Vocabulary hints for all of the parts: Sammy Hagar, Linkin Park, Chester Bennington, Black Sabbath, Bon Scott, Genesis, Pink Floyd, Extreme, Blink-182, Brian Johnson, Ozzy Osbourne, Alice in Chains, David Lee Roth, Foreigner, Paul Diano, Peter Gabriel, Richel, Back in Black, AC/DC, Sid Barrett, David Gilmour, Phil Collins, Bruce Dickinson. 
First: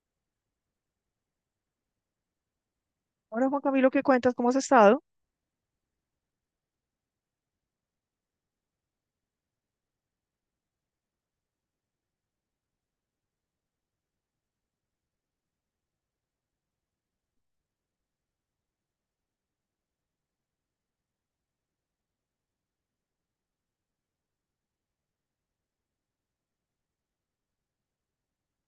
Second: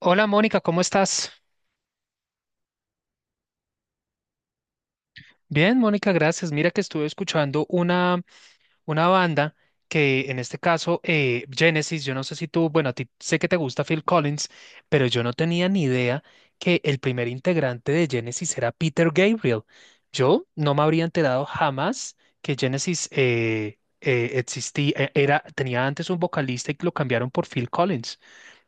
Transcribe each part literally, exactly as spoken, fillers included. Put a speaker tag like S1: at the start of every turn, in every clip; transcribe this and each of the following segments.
S1: Hola Mónica, ¿cómo estás?
S2: Ahora, Juan Camilo, ¿qué cuentas? ¿Cómo has estado?
S1: Bien, Mónica, gracias. Mira que estuve escuchando una, una banda que en este caso, eh, Genesis. Yo no sé si tú, bueno, a ti sé que te gusta Phil Collins, pero yo no tenía ni idea que el primer integrante de Genesis era Peter Gabriel. Yo no me habría enterado jamás que Genesis eh, eh, existía, eh, era, tenía antes un vocalista y lo cambiaron por Phil Collins.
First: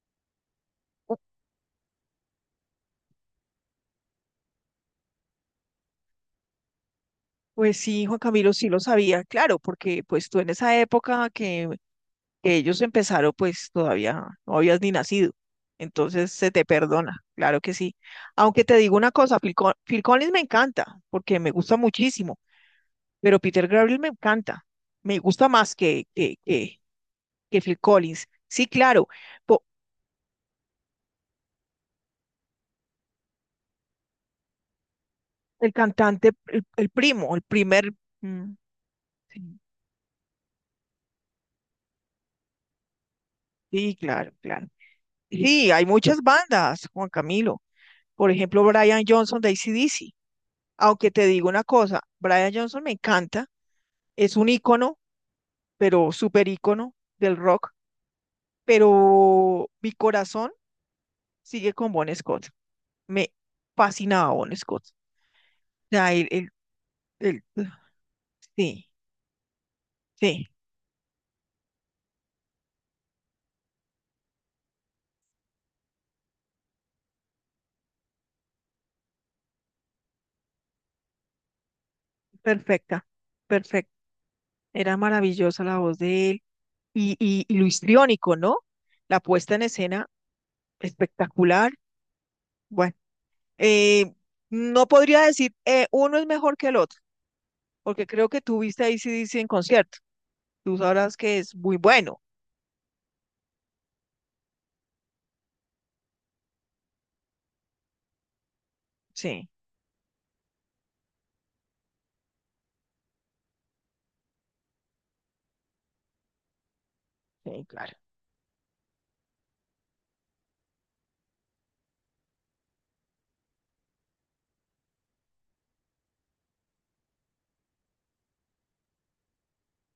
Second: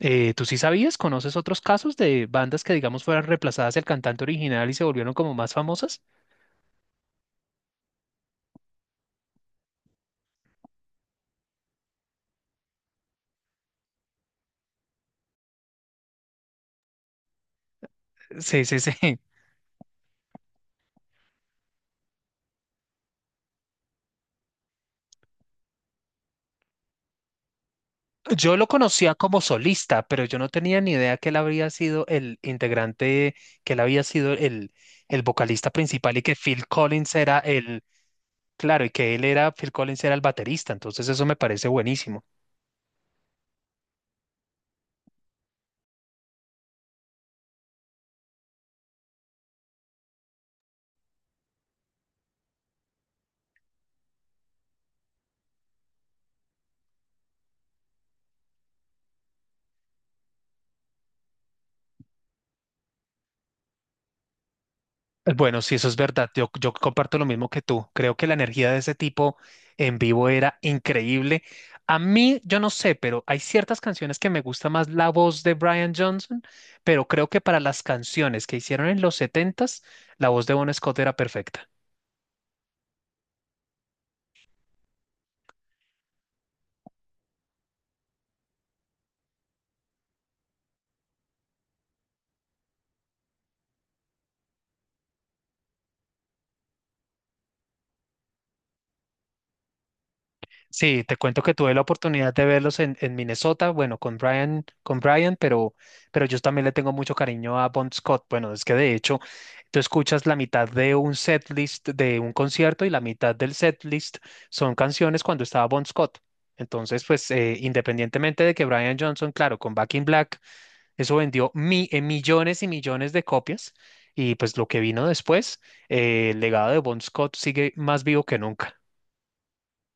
S1: Eh, ¿tú sí sabías? ¿Conoces otros casos de bandas que, digamos, fueran reemplazadas del cantante original y se volvieron como más famosas?
S2: Pues sí, Juan Camilo, sí lo sabía, claro, porque pues tú en esa época que, que ellos empezaron, pues todavía no habías ni nacido. Entonces se te perdona, claro que sí. Aunque
S1: Sí,
S2: te
S1: sí, sí.
S2: digo una cosa, Phil, Col- Phil Collins me encanta, porque me gusta muchísimo, pero Peter Gabriel me encanta, me gusta más que, que, que, que Phil Collins.
S1: Yo
S2: Sí,
S1: lo
S2: claro,
S1: conocía como
S2: po-
S1: solista, pero yo no tenía ni idea que él habría sido el integrante, que él había sido el, el vocalista
S2: el
S1: principal y
S2: cantante,
S1: que
S2: el,
S1: Phil
S2: el
S1: Collins
S2: primo,
S1: era
S2: el
S1: el,
S2: primer... mm,
S1: claro, y que él era,
S2: sí,
S1: Phil Collins era el baterista. Entonces eso me parece buenísimo.
S2: sí, claro, claro. Sí, hay muchas bandas, Juan Camilo. Por ejemplo, Brian Johnson de A C/D C. Aunque te digo una cosa, Brian Johnson me encanta, es un ícono, pero súper ícono del rock, pero mi corazón sigue con Bon Scott. Me fascinaba Bon Scott. O
S1: Eh, Bueno, sí, eso es
S2: sea, el,
S1: verdad.
S2: el-
S1: Yo, yo comparto lo
S2: el-
S1: mismo que tú. Creo que la energía de
S2: sí,
S1: ese tipo en vivo
S2: sí,
S1: era increíble. A mí, yo no sé, pero hay ciertas canciones que me gusta más la voz de Brian Johnson, pero creo que para las canciones que hicieron en los setentas, la voz de Bon Scott era perfecta.
S2: perfecta, perfecta. Era maravillosa la voz de él y, y, y lo histriónico, ¿no? La puesta en escena espectacular. Bueno. Eh, no podría decir eh, uno es mejor que el otro, porque creo que tú viste a AC/D C en concierto. Tú
S1: Sí, te
S2: sabrás que
S1: cuento que
S2: es
S1: tuve
S2: muy
S1: la
S2: bueno.
S1: oportunidad de verlos en, en Minnesota, bueno, con Brian, con Brian, pero, pero yo también le tengo mucho cariño a Bon Scott. Bueno, es que de hecho,
S2: Sí,
S1: tú escuchas la mitad de un setlist de un concierto y la mitad del setlist son canciones cuando estaba Bon Scott. Entonces, pues, eh,
S2: sí, claro.
S1: independientemente de que Brian Johnson, claro, con Back in Black, eso vendió mi- eh, millones y millones de copias. Y pues lo que vino después, eh, el legado de Bon Scott sigue más vivo que nunca.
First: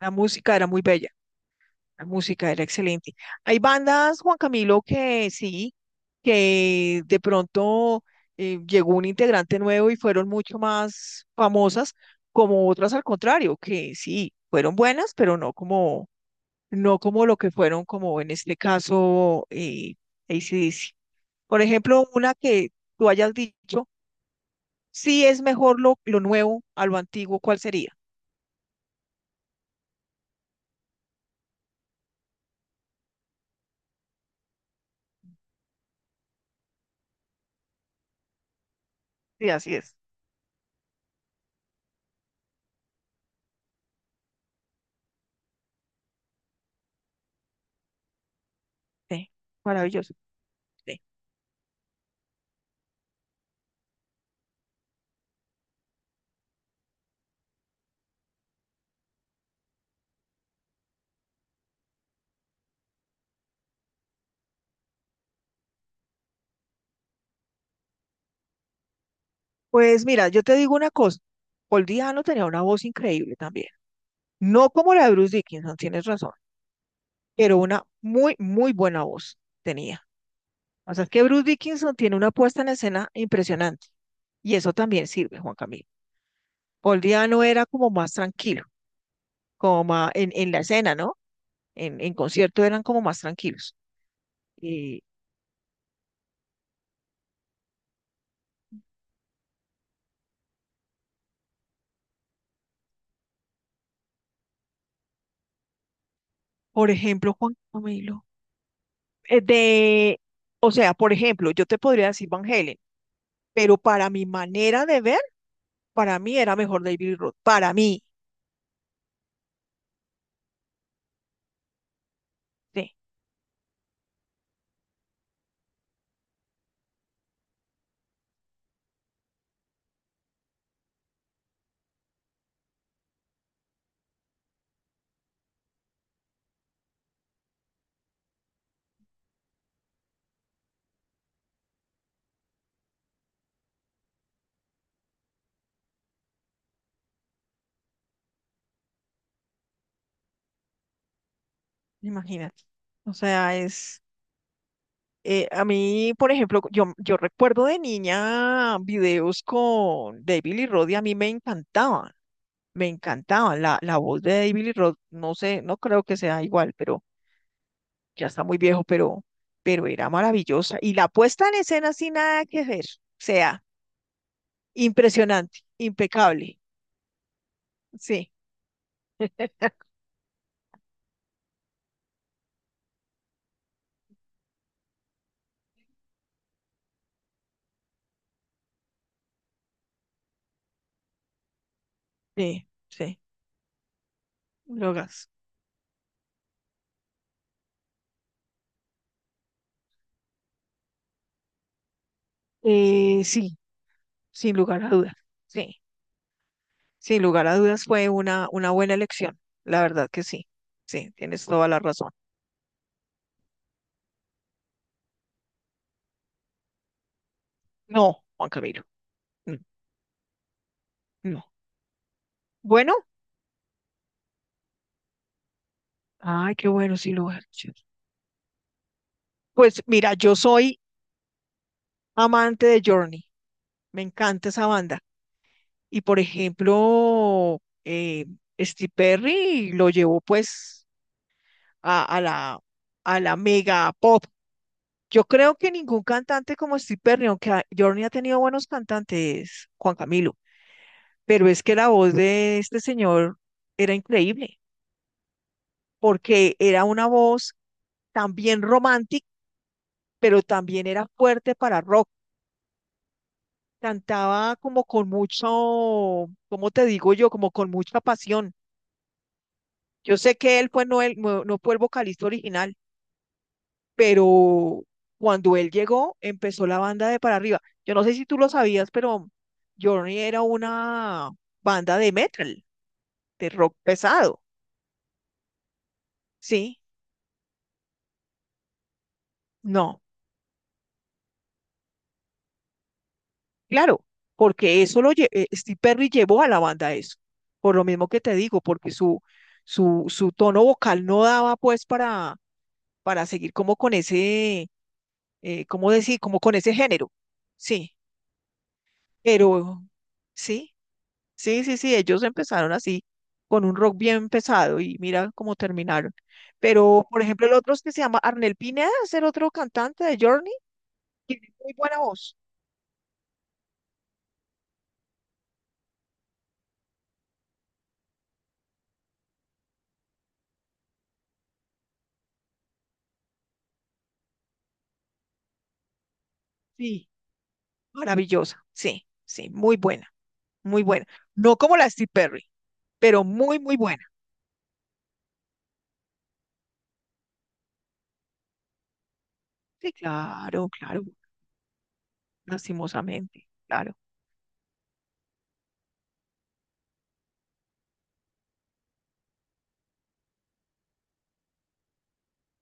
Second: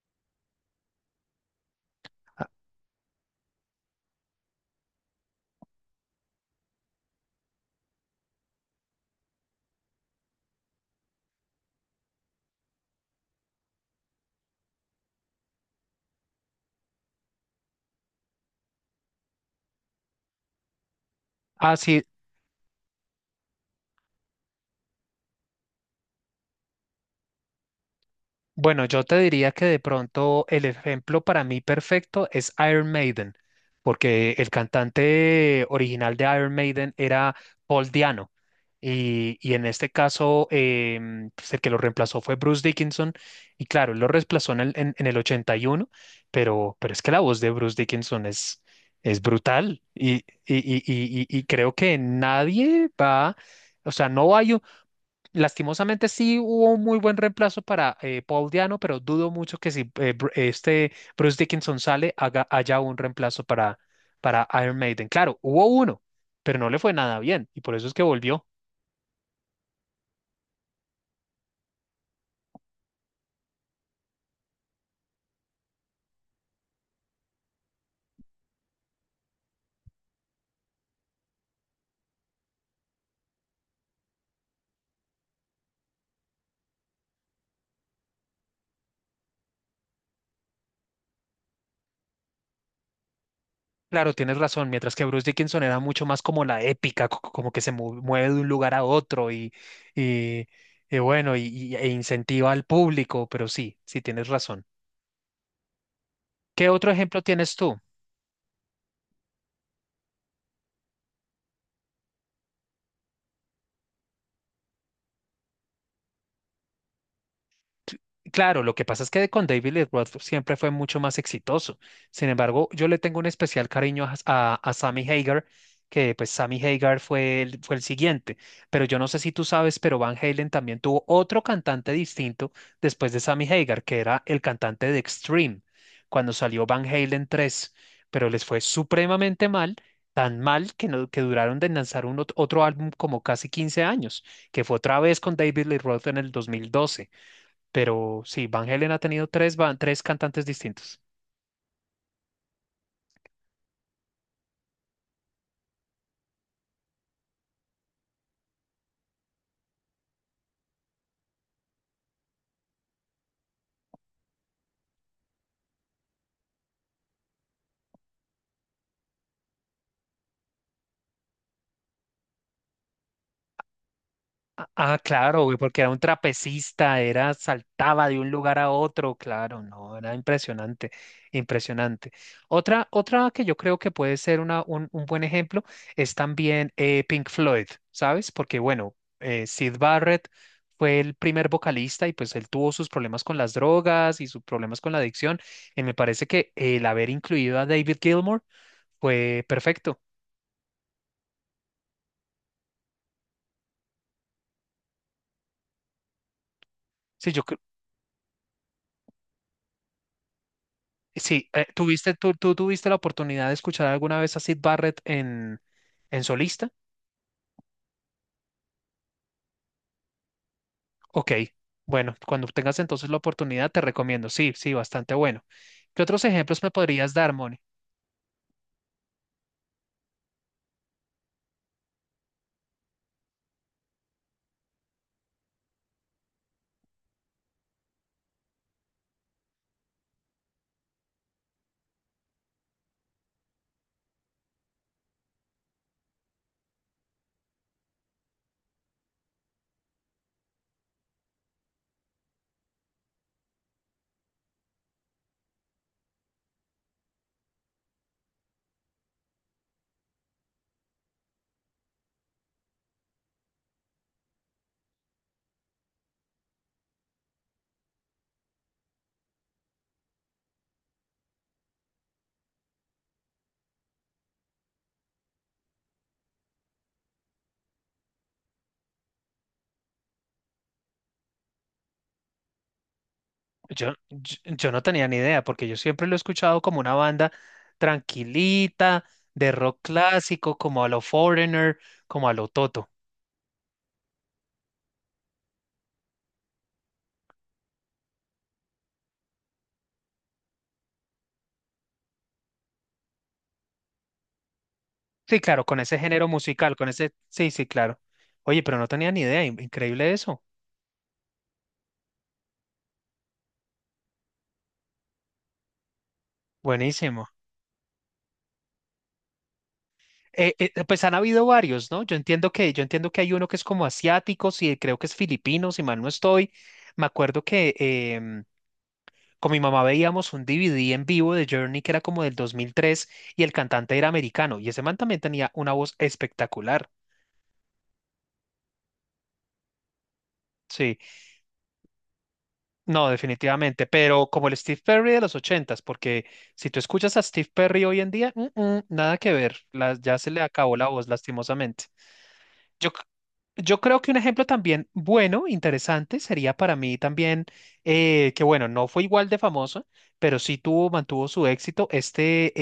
S2: La música era muy bella, la
S1: Ah,
S2: música era excelente. Hay bandas, Juan Camilo, que sí, que de pronto eh, llegó un integrante nuevo y fueron mucho más famosas, como otras al contrario, que sí, fueron buenas, pero no como, no como lo que fueron, como en este caso, eh, A C/D C. Por
S1: ah, sí.
S2: ejemplo, una que tú hayas dicho, sí es mejor lo, lo nuevo a lo antiguo, ¿cuál sería?
S1: Bueno, yo te diría que de pronto el ejemplo para mí perfecto es Iron Maiden, porque el cantante original de Iron Maiden era Paul Diano. Y,
S2: Sí,
S1: y en
S2: así
S1: este
S2: es.
S1: caso, em, pues, el que lo reemplazó fue Bruce Dickinson. Y claro, él lo reemplazó en el, en, en el ochenta y uno, pero, pero es que la voz de Bruce Dickinson es, es
S2: Sí,
S1: brutal.
S2: maravilloso.
S1: Y, y, y,
S2: Sí.
S1: y, y y creo que nadie va, o sea, no hay. Lastimosamente sí hubo un muy buen reemplazo para eh, Paul Diano, pero dudo mucho que si eh, Bru- este Bruce Dickinson sale, haga, haya un reemplazo para, para Iron Maiden. Claro, hubo uno, pero no le fue nada bien y por eso es que volvió.
S2: Pues mira, yo te digo una cosa, Paul Diano tenía una voz increíble también. No como la de Bruce Dickinson, tienes razón, pero una muy, muy buena voz tenía. O sea, es que Bruce Dickinson tiene una puesta en escena impresionante y eso también sirve, Juan Camilo. Paul Diano era como más tranquilo, como más en, en la escena, ¿no? En, en concierto eran como más tranquilos.
S1: Claro, tienes razón, mientras
S2: Y,
S1: que Bruce Dickinson era mucho más como la épica, co- co- como que se mu- mueve de un lugar a otro y, y, y bueno, y, y- e incentiva al público, pero sí, sí tienes razón. ¿Qué otro
S2: por
S1: ejemplo
S2: ejemplo,
S1: tienes
S2: Juan
S1: tú?
S2: Camilo, eh, de, o sea, por ejemplo, yo te podría decir Van Halen, pero para mi manera de ver, para mí era mejor David Roth, para mí,
S1: Claro, lo que pasa es que con David Lee Roth siempre fue mucho más exitoso. Sin embargo, yo
S2: sí,
S1: le tengo un especial cariño a, a- a Sammy Hagar, que pues Sammy Hagar fue el, fue el siguiente. Pero yo no sé si tú sabes, pero Van Halen también tuvo otro cantante distinto después de Sammy Hagar, que era el cantante de Extreme, cuando salió Van Halen tres. Pero les fue supremamente mal, tan mal que, no, que duraron de lanzar un ot- otro álbum como casi quince años, que fue otra vez con David Lee Roth en el dos mil doce. Pero sí, Van Halen ha tenido tres, ba- tres cantantes distintos.
S2: imagínate. O sea, es, eh, a mí, por ejemplo, yo, yo recuerdo de niña videos con David Lee Roth y a mí me encantaban, me encantaban. La, la voz de David Lee Roth, no sé, no creo que sea igual, pero ya está muy viejo, pero, pero era maravillosa. Y la puesta en escena sin nada que ver, o sea,
S1: Ah, ah, claro, güey,
S2: impresionante,
S1: porque era un
S2: impecable.
S1: trapecista, era, saltaba de un
S2: Sí,
S1: lugar a otro, claro, no, era impresionante, impresionante. Otra, otra que yo creo que puede ser una, un, un buen ejemplo es también eh, Pink Floyd, ¿sabes? Porque bueno, eh, Sid Barrett fue el primer vocalista y pues él
S2: sí,
S1: tuvo sus
S2: sí,
S1: problemas con las drogas y sus problemas con la
S2: Logas.
S1: adicción. Y me parece que el haber incluido a David Gilmour fue perfecto.
S2: Eh, sí, sin lugar a dudas, sí, sin
S1: Sí, yo,
S2: lugar a dudas fue una, una buena elección, la verdad que sí, sí, tienes
S1: Sí, eh,
S2: toda la razón.
S1: ¿tuviste, tú, tú tuviste la oportunidad de escuchar alguna vez a Sid Barrett en, en solista?
S2: No, Juan Camilo, no,
S1: Ok,
S2: no.
S1: bueno, cuando tengas
S2: Bueno,
S1: entonces la oportunidad te recomiendo. Sí, sí, bastante bueno. ¿Qué otros
S2: ay,
S1: ejemplos
S2: qué
S1: me
S2: bueno,
S1: podrías
S2: sin
S1: dar,
S2: lugar a
S1: Moni?
S2: dudas. Pues mira, yo soy amante de Journey, me encanta esa banda. Y por ejemplo, eh, Steve Perry lo llevó pues a, a la, a la mega pop. Yo creo que ningún cantante como Steve Perry, aunque a- Journey ha tenido buenos cantantes, Juan Camilo, pero es que la voz de este señor era increíble, porque era una voz también romántica, pero también era fuerte para rock. Cantaba como con mucho, ¿cómo te digo yo? Como con mucha pasión. Yo sé que él fue, no, el, no no fue el vocalista original, pero cuando él llegó, empezó la banda de para arriba. Yo no sé si tú lo sabías, pero Journey era una banda de metal, de rock
S1: Yo, yo,
S2: pesado,
S1: yo no tenía ni idea, porque yo siempre lo he escuchado como
S2: ¿sí?
S1: una banda tranquilita, de rock
S2: No,
S1: clásico, como a lo Foreigner, como a lo Toto.
S2: claro, porque eso lo lle- eh, Steve Perry llevó a la banda a eso, por lo mismo que te digo, porque su, su, su tono vocal no daba pues para, para seguir como con ese,
S1: Sí, claro,
S2: eh,
S1: con
S2: ¿cómo
S1: ese
S2: decir?
S1: género
S2: Como con ese
S1: musical, con ese.
S2: género,
S1: Sí, sí,
S2: sí,
S1: claro. Oye, pero no tenía ni idea, in-
S2: pero
S1: increíble eso.
S2: sí. Sí, sí, sí, ellos empezaron así, con un rock bien pesado y mira cómo terminaron. Pero, por
S1: Buenísimo.
S2: ejemplo, el otro es que se llama Arnel Pineda, es el otro cantante de Journey,
S1: Eh, eh, pues han habido
S2: tiene muy
S1: varios,
S2: buena
S1: ¿no? Yo
S2: voz.
S1: entiendo que, yo entiendo que hay uno que es como asiático, sí, creo que es filipino, si mal no estoy. Me acuerdo que em, con mi mamá veíamos un D V D en vivo de Journey que era como del dos mil tres y el cantante era americano y ese man también tenía una voz espectacular.
S2: Sí, maravillosa. Sí, sí, muy buena, muy
S1: Sí,
S2: buena. No como la de Steve Perry,
S1: no,
S2: pero muy, muy
S1: definitivamente,
S2: buena.
S1: pero como el Steve Perry de los ochentas, porque si tú escuchas a Steve Perry hoy en día, mm, mm, nada que ver,
S2: Sí,
S1: la- ya se le
S2: claro,
S1: acabó la
S2: claro,
S1: voz lastimosamente. Yo,
S2: lastimosamente,
S1: Yo
S2: claro.
S1: creo que un ejemplo también bueno, interesante, sería para mí también, eh, que bueno, no fue igual de famoso, pero sí tuvo, mantuvo su éxito, este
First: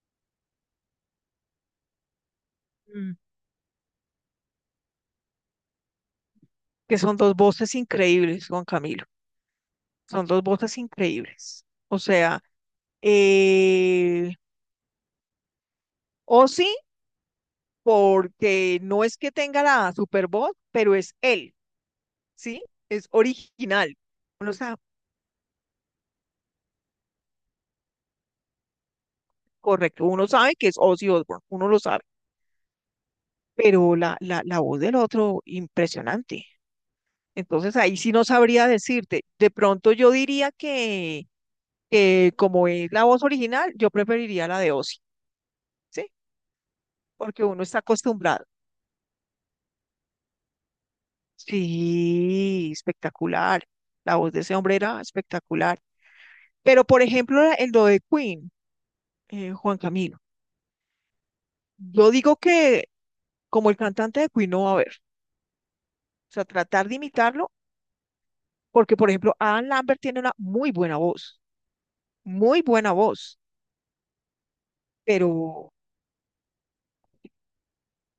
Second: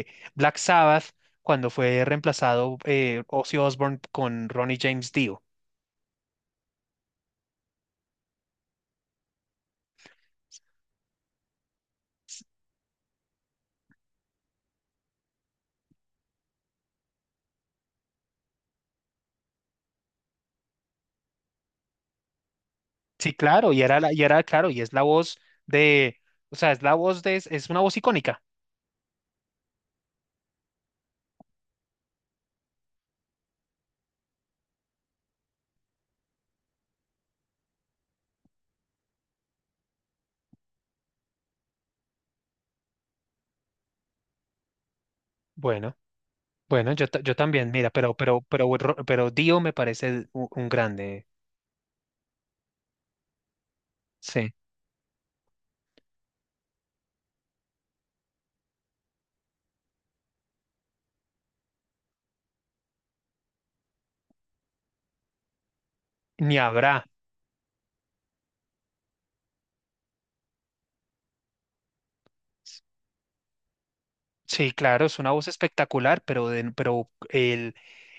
S1: eh, Black Sabbath, cuando fue reemplazado
S2: Mm,
S1: eh, Ozzy Osbourne con Ronnie James Dio.
S2: Que son dos voces increíbles, Juan Camilo. Son dos voces increíbles. O sea, eh, Ozzy porque no es que tenga la super voz, pero es él, ¿sí? Es
S1: Sí, claro, y
S2: original.
S1: era, la- y era,
S2: Uno
S1: claro,
S2: sabe,
S1: y es la voz de, o sea, es la voz de, es es una voz icónica.
S2: correcto, uno sabe que es Ozzy Osbourne, uno lo sabe, pero la, la, la voz del otro, impresionante. Entonces ahí sí no sabría decirte. De pronto yo diría que, que como es la voz original, yo preferiría la de Ozzy,
S1: Bueno,
S2: ¿sí?
S1: bueno, yo, ta- yo
S2: Porque uno
S1: también,
S2: está
S1: mira, pero, pero,
S2: acostumbrado.
S1: pero, Ro- pero Dio me parece un un grande,
S2: Sí, espectacular. La voz de
S1: sí,
S2: ese hombre era espectacular. Pero por ejemplo, la- el lo de Queen, eh, Juan Camilo. Yo digo que como el cantante de Queen no va a haber, o sea,
S1: ni
S2: tratar de
S1: habrá.
S2: imitarlo, porque por ejemplo, Adam Lambert tiene una muy buena voz, muy buena voz,
S1: Sí, claro, es una voz
S2: pero
S1: espectacular, pero, de- pero el,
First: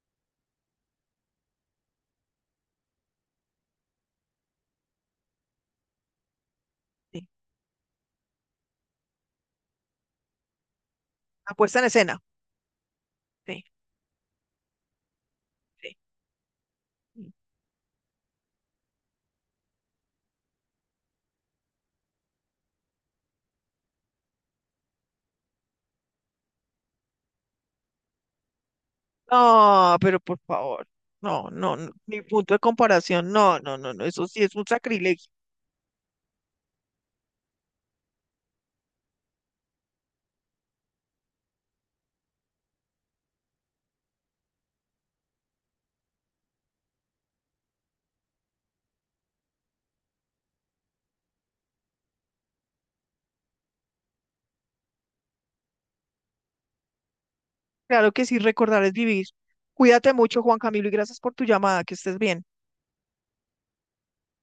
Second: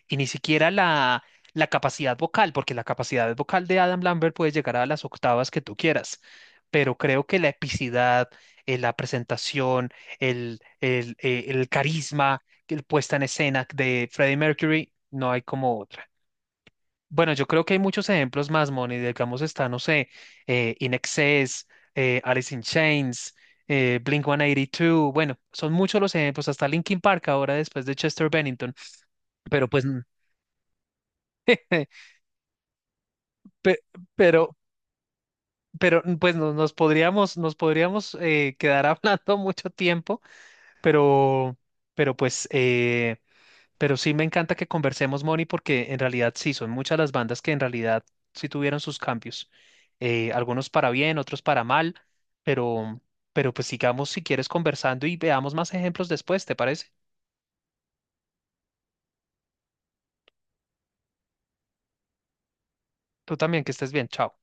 S1: y ni siquiera la, la capacidad vocal, porque la capacidad vocal de Adam Lambert puede llegar a las octavas que tú quieras, pero creo
S2: sí,
S1: que la epicidad, eh, la presentación, el, el, eh,
S2: la
S1: el
S2: puesta en escena.
S1: carisma, que el puesta en
S2: Sí,
S1: escena de Freddie Mercury, no hay como
S2: sí,
S1: otra.
S2: sí.
S1: Bueno, yo creo que hay muchos ejemplos más, Moni. Digamos, está, no sé, eh, In Excess, eh, Alice in Chains, eh, blink uno ochenta y dos. Bueno, son muchos los ejemplos, hasta Linkin Park ahora después de Chester Bennington. Pero pues,
S2: No,
S1: n-
S2: pero por favor, no, no, no, ni punto de comparación, no, no,
S1: pe-
S2: no, no, eso sí es
S1: pero,
S2: un sacrilegio.
S1: pero n- pues nos, nos podríamos, nos podríamos eh, quedar hablando mucho tiempo, pero, pero pues. eh, Pero sí me encanta que conversemos, Moni, porque en realidad sí, son muchas las bandas que en realidad sí tuvieron sus cambios. Eh, algunos para bien, otros para mal, pero, pero pues sigamos si quieres conversando y veamos más ejemplos después, ¿te parece?
S2: Claro que sí, recordar es vivir. Cuídate mucho, Juan Camilo, y gracias por tu llamada, que estés bien.
S1: Tú también, que estés bien, chao.